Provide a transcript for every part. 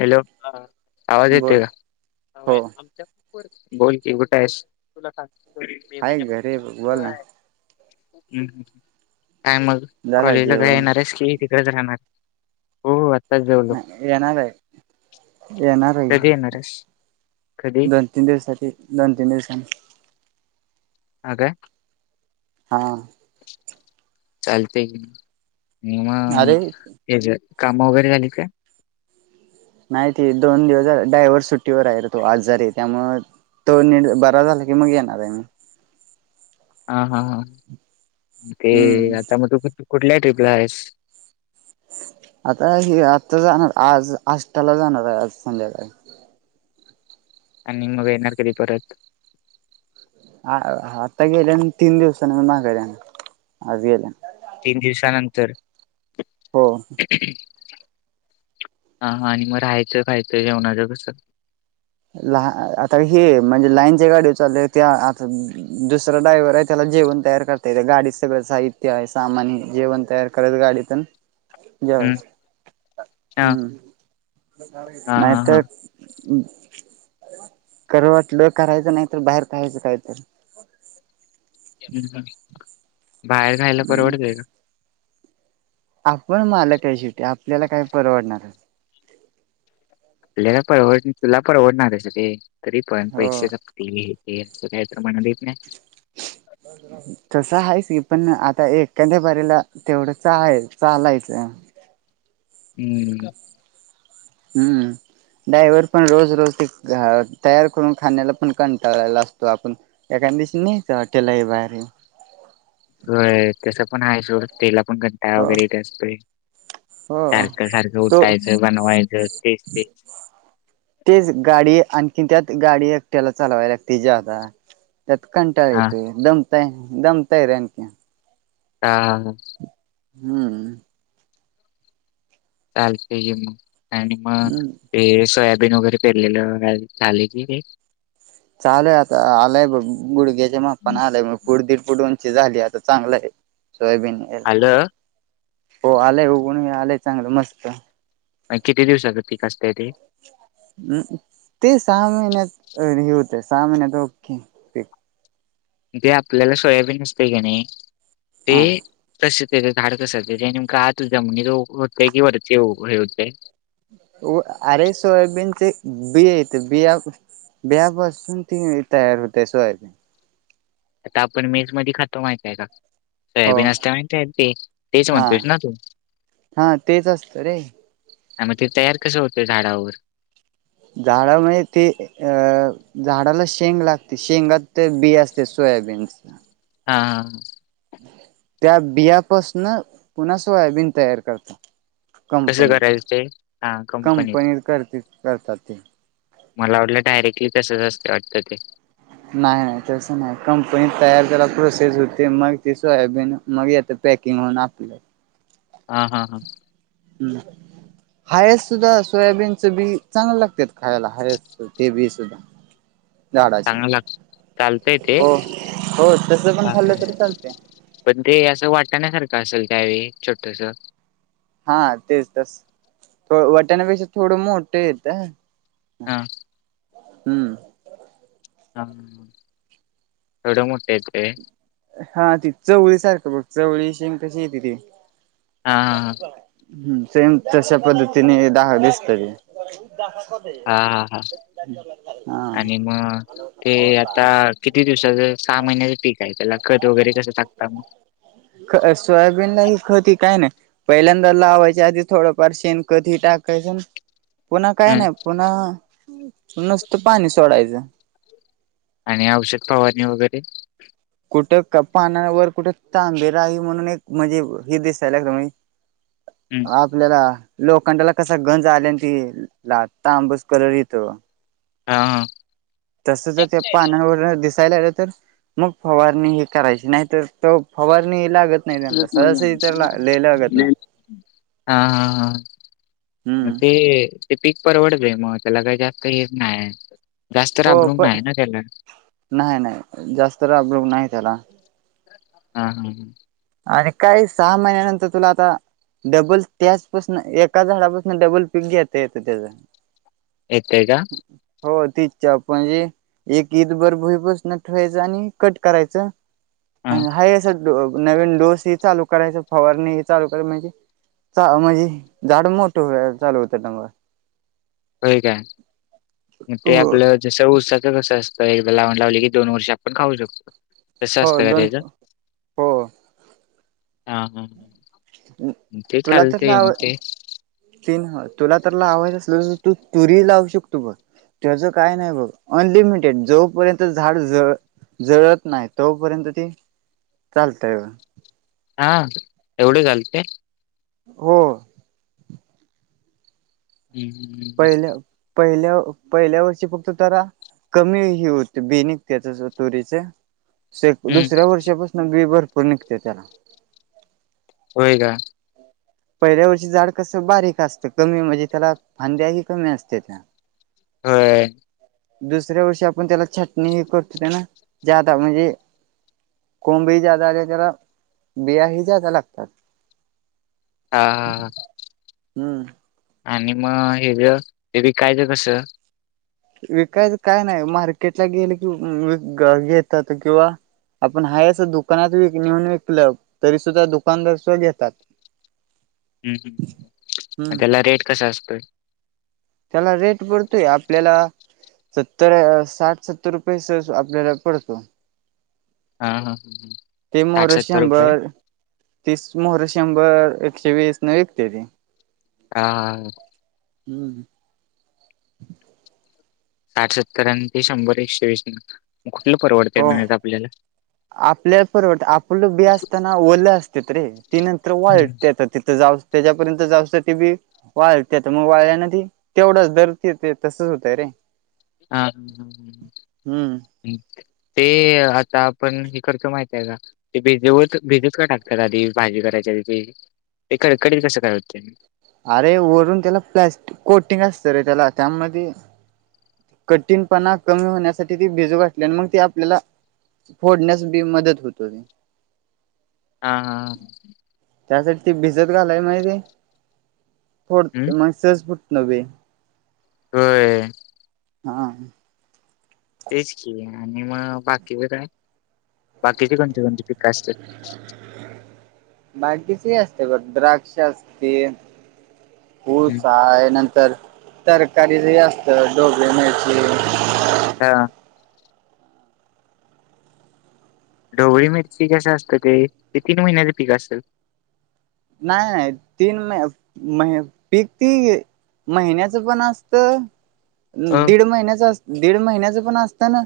Hello. आवाज येतोय बोल का? हो बोल की कुठ आहेस? तुलाग मे हाय महिन्यापासून घरी बोल सांगतोय. ना ह् काय मग झाला कॉलेजला काय जेवण येणार आहेस की तिकडेच राहणार? हो. आत्ताच जेवलो. नाही येणार आहे येणार आहे कधी येणार की आहेस? कधी डन तिन दिवसात येतो दोन तीन दिससानी. अ काय? हा. चालतय की अरे मग हेज काम वगैरे झालीत काय? नाही ते दोन दिवस डायव्हर्स सुट्टीवर आहे र तो आजारी हाय त्यामुळ तो निट बरा झाला की मग येणार आहे मी. हा हा हां. ते हम्म आता म तू कुठल्या ट्रीपला आहेस? आता हे आता जाणार आज आष्टाला जाणार आहे आज संध्याकाळी. आणि मग येणार कधी परत? ह आता गेल्यान तीन दिवसानी मग माघारी येणार आज गेल्यान. तीन दिवसानंतर? हो. हा हा आणि मग राहायचं खायचं जेवणाच कस? लान आता हे म्हणजे लाईनच्या गाडी चालले त्या आता दुसरां ड्रायवर आहे त्याला जेवण तयार करता येते गाडीत सगळं साहित्य आहे सामान हे जेवण तयार करायच गाडीत अन हम्म जेवायचं हा हम्म हा नाही हा तर करू वाटलं करायचं नाही तर बाहेर खायचं काहीतर. बाहेर खायला हम्म परवडतय का? आपण मालक आहे शेवटी आपल्याला काय परवडणारच. आपल्याला काय परव तुला परवडनारच रे तरी पण हो पैसे संपतील हे. हेच काय तर [unintelligible] राहुदे राहुदे. तसं आहेच की पण आता एखाद्या बारीला तेवढं चालाय चालायचं. हम्. हम्म. डायव्हर पण रोज रोज ते तयार करून खाण्याला पण कंटाळलेला असतो आपण एकाण दिवशी न्यायचं हॉटेल आहे बाहेर. होय तस पण आहे सोड तेला पण कंटाळा हो वगैरे येत आसतोय. हो सारखं सारखं तो उठायचं बनवायचं तेच तेच तेच गाडी आणखी त्यात गाडी एकट्याला चालवायला लागते ज्यादा. त्यात् कंटाळा हा येतोय दमतय दमतय रे अंक्य. हा हा हा. [unintelligible] चालतंय की मग, आणि मग? हम्म. ते सोयाबीन वगैरे पेरलेलं, झाले की ते चालूय आता. आलाय बघ, गुडघ्याच्या मापान आलाय मग. फुड, दीड फुड उंची झाली, आता चांगलं आहे. सोयाबीन यायला आलाय. आलं हो, आलंय उघवून आलंय, चांगलं मस्त. किती दिवसाच पिकं असतय ते? ते सहा महिन्यात [unintelligible] होतय, सहा महिन्यात ओके. पीक जे आपल्याला सोयाबीन असते कां नाही. ते हा कसं त्याच झाड कशाच? ते नेमक आत जमिनीत होतय की, वरती हे होतेय. अरे, सोयाबीनचे बी ये ते. बिया बियापासून ती तयार होते सोयाबीन. आता आपण मेसमध्ये खातो, माहितय का? हो सोयाबीन असतंय माहितीय? ते तेच हा म्हणतोयस ना, तू? हा तेच असतं रे हां, मग ते तयार कसं होतय झाडावर? झाडावर नाही ते अं झाडाला शेंग लागती. शेंगात ते बी असते, सोयाबीन. हां हा हा. त्या बियापासन पुन्हा सोयाबीन तयार करत्यात कसं कंपनीत, करायचं ते हा कंपनीत करतेत, करतात ते. मला वाटलं डायरेक्टली तसंच, असतं वाटतं ते. नाय तसं नाय कंपनी तयार करायला प्रोसेस होते, मग ते सोयाबीन मग येतात पॅकिंग होऊन आपलं. हा हा हां. हाय असं सुद्धा सोयाबीनचं बी चांगल लागत्यात खायला. हाय असं. ते बी सुद्धा झाडाची, चांगलं लाग चालतंय ते हो हो, तस पण हा हा खाल्लं तरी चालतंय. पण ते असं वाटाण्यासारखं असेल, त्यावेळी छोटंस. हां तेच तसं, वटाण्यापेक्षा थोडं मोठं येतं. हां. हम्म. [unintelligible] एवढं मोठं येते. हां, ती चवळी सारखं बघ. चवळी शेंग कशी येती ती? हा हा हम्म, सेम तश्या पद्धतीने दाह दिसतं ते. हा हा हा, हा आणि मग ते आता किती दिवसाचं? सहा महिन्याचं पीक आहे, त्याला खत वगैरे कसं टाकता मग? ख सोयाबीनला ही खत ही काय नाय. पहिल्यांदा लावायच्या आधीच थोडंफार शेणखत ही टाकायचं. पुन्हा काय हम्म. नाय. पुन्हा नुसतं पाणी सोडायचं. आणि औषध फवारणी वगैरे? कुठं क पानावर कुठं तांबेरा ही म्हणून एक म्हजी, हे दिसायला लागलं म्हजी हम्म [unintelligible] आपल्याला लोखंडाला कसा गंज आला, आन ती तांबूस कलर येतो. हा. तस तर ते पानांवरन दिसाय लागलं तर मग फवारणी हे करायची नाही तर तो फवारणी लागत. नाही त्यांना सहजसहजी तर हा लय लागत नाही. हा हा, म हम्म ते. पीक परवडते मग त्याला काही जास्त हेच नाय जास्त हो राबवून प नाही ना त्याला. नाही नाही जास्त राबलोग नाही त्याला. हा मी, आणि काय सहा महिन्यानंतर तुला आता. डबल त्याचपासून एका झाडापासून डबल पीक घेता येतं त्याच. येतय का, हो तीचछ म्हणजे. एक ईदभर भईपसून ठेवायचं आणि कट करायचं हा आणि हाय असं गो ''--'' नवीन डोस ही चालू करायच फवारणी ह चाल करा म्हणजे. हा, मजी झाड मोठं होया झालंत तव्ह. व्हय काय ते हो. आपलं. जसं उसाचं कसं असतंय एकदा लावून लावले की दोन वर्ष आपण खाऊ शकतो. तसं हो असतं का दोन त्याझं? हो ते तुला तर चालतंय मग लाव ते. तीन तुला तर ला आवायज असल तू चुरी लावू शकतो बघ. त्याचं काय नाही बघ अनलिमिटेड जोपर्यंत झाड जळ''--'' जळत नाही तोपर्यंत ते चालतय बघ. हा एवढे घालते. हो, हम हम हम, पहिल्या पहिल्या पहिल्या वर्षी फक्त जरा. कमी ही होते बेनिक त्याच्या तुरीचे. सेट हम्म. दुसऱ्या वर्षापासून बी भरपूर निघते त्याला. होय का, पहिल्या वर्षी झाड कसं बारीक असतं कमी म्हणजे त्याला फांद्या की कमी असत्यात्या. अ ई, दुसऱ्या वर्षी आपण त्याला छटणी हे करतो ते ना जादा म्हणजे. कोंबही जादा आले त्याला बियाही जादा लागतात. हा हा, हम्म, आणि मग हे ज हे विकायचं कस. विकायचं काय नाही मार्केटला गेले कि वि घेतात किंवा. आपण हा असं दुकानात व नेऊन विकलं तरी सुद्धा दुकानदारसद्धा घेतात. [inaudible] हम्म हम्म, त्याला रेट कसा असतंय. त्याला रेट पडतोय आपल्याला. सत्तर साठ सत्तर रुपयस आपल्याला पडतो. हा हा ते साठ मोहर सत्तर रुपये शंभर. तीस मोहर शंभर एकशे वीस न विकते ती. हा हा, हम्म, साठ सत्तरां ते शंभर एकशे वीस. कुठलं परवड [unintelligible] आपल्याला अ आपल्या परवडत् आपलं बी असताना ओलं असतेत रे ती नंतर हम्म. वाळतेत तिथं जाऊ त्याच्यापर्यंत जाउस्तर ते बी वाळत्यात मग वाळल्या ना ती तेवढंच धरतेत ते तसच होतंय रे. हा हम् हम हम्म हम्. ते आता आपण हे करतो माहित आहे का? ते भिज होत भिजत का टाकतात आधी भाजी करायच्या आधी ते कडकडीत कसं करते. अरे वरून त्याला प्लॅस्ट कोटिंग असतं रे त्याला त्यामध्ये कठीणपणा कमी होण्यासाठी ती भिजू घातल्या न मग ती आपल्याला फोडण्यास बी मदत होत होती. हा हा. त्यासाठी ती भिजत घालाय माहिते थोड हम्म म सहज फुटणं वे. होय! हां. तेच की आणि मग बाकी बरंय बाकीचे कोणती कोणती पिकं असतात? बाकीचे असते बघ द्राक्ष असते हम्म. ऊस आहे नंतर तरकारी हे असतं ढोबळी मिरची. हा. ढोवळी मिरची कशी असतं ते ते तीन महिन्याच पिक असत? नाही तीन म महि पिक ती महिन्याचं पण असत अ दीड महिन्याच अस दीड महिन्याचं पण असतं ना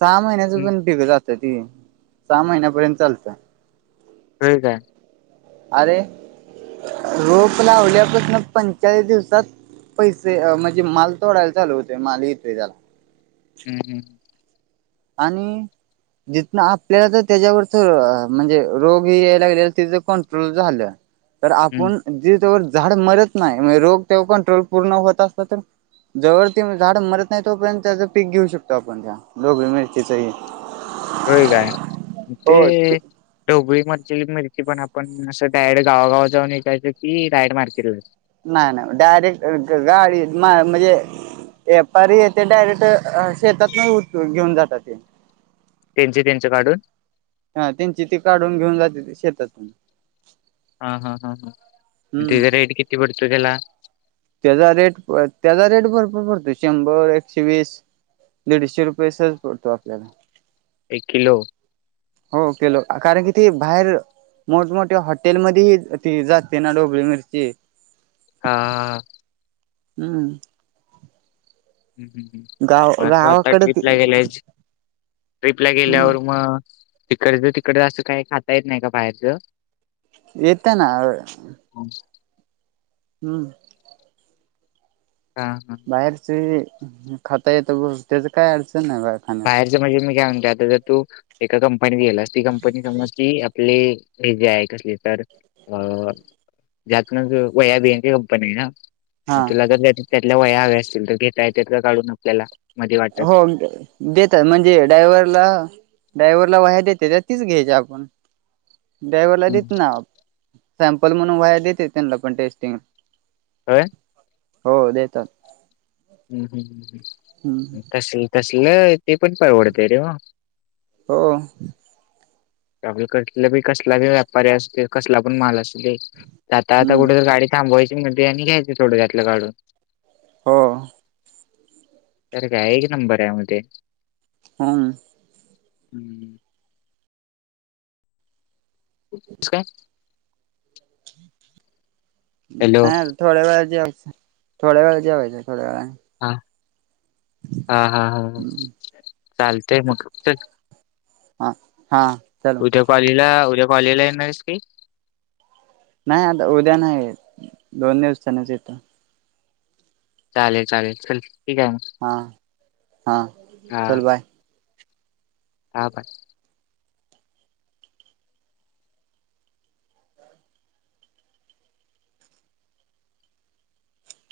सहा महिन्याचं हम्म पण पिक अ त ती सहा महिन्यापर्यंत चालतं. हो काय! अरे रोप लावल्यापासनं पंचाळीस दिवसात पैसे म्हणजे माल तोडायला चालू होते माल येतोय त्याला. हम् हम्म. आणि जिथनं आपल्याला जर त्याच्यावरच म्हणजे रोग हे यायलागलेलं ति जर कंट्रोल झालं तर हम्म आपण जे जवर झाड मरत नाही म्हणे रोग तेव्हा कंट्रोल पूर्ण होत असत तर जवर ती झाड मरत नाही तोपर्यंत त्याचं पीक घेऊ शकतो आपण त्या ढोबळी मिर तीच ई. होय काय ते ढोबळी मरची मिरची पण आपण असं डायरेक्ट गावागावात जाऊन विकायचं की डायरेक्ट मार्केटला नाही नाही डायरेक्ट गा गाडी मा म्हणजे व्यापारी येते डायरेक्ट शेतातनं उचलून घेऊन जात ते. त्यांचे त्यांच काढून. ह त्यांची ती काढून घेऊन जातेत शेतातून. हा हा हा ह अन् हम्म. तेचा रेट किती पडतो तेला? त्याचा रेट त्याचा रेट भरपूर पडतो शंभर, एकशेवीस दीडशे रुपये सहज पडतो आपल्याला. एक किलो हो कीलो कारणं कि ते बाहेर मोठमोठ्या हॉटेलमध्येही जाते नां डोबळी मिर्ची हां आं हम्मं हम्मं गाव हम्मं म तो आंता गावाकड ट्र्रीपला गेलायं हम्म ट्रिपला गेल्यांवरं मंग तिकडचं तिकडं असं कांहीं खांता येतं नाहीं कां मंग बाहेरचं येतं नां हम्मं हम्मं हां हां बाहेरचं खातं येतं बरं त्याचं कायं अडचण नांय बारं बाहेरचं म्हणजे मी कायं म्हते आंता जरं तूं एकां कंपनीत गेलांस ती कंपनी समजं ती आपले हे जे आहे कसली तरं अं ज्यातूंन वयां बीची कंपनी आहे नां हा मंग तुलां जं त्यांतल्या वयां हवे असतील तरं घेतां येतं कां काढूंन आपल्यांला हो दे देतांत म्हणजे ड्रायवरंला ड्रायव्हरलां वायरं देते तरं तीचं घ्यायची आपणं ड्रायव्हरला देतं नांव सॅम्पल म्हणूंन व्हांया देते त्यांना पणं टेस्टिंग- तरं- हो देतांत- कशी हम्म कशी तसलं तसलं ते पणं परवडते रे मं- हो.... ट्रॅव्हल करी कसलां व्यापारी असते कसलां पणं मालं असते आंता आंता हम्म कुंठे गांडी आंघोळी वायची म्हटलं आणि घ्यायचं थोडं घातलं काढूंन हो... सरं कायं एक नंबर आहे मध्यें- हम्मं हम्मं.... कसं कायं- हॅलो नाहीं थोडयां वेळां जेवलं सागं थोडयां वेळं जेवांचे थोडयां वेळांनी. हां हां हां हं वेळाने चालतेय मगं- हां हां चांल- उद्यां कॉलेजलां उद्यां कॉलेजलां येणांरस कांहीं- नाहीं आंता उद्यां नाहीं येतं दोन दिवसांनचं येतो. चालेल चालेल चलं ठीक आहे मं- हां हां चलं बांय- हां कां-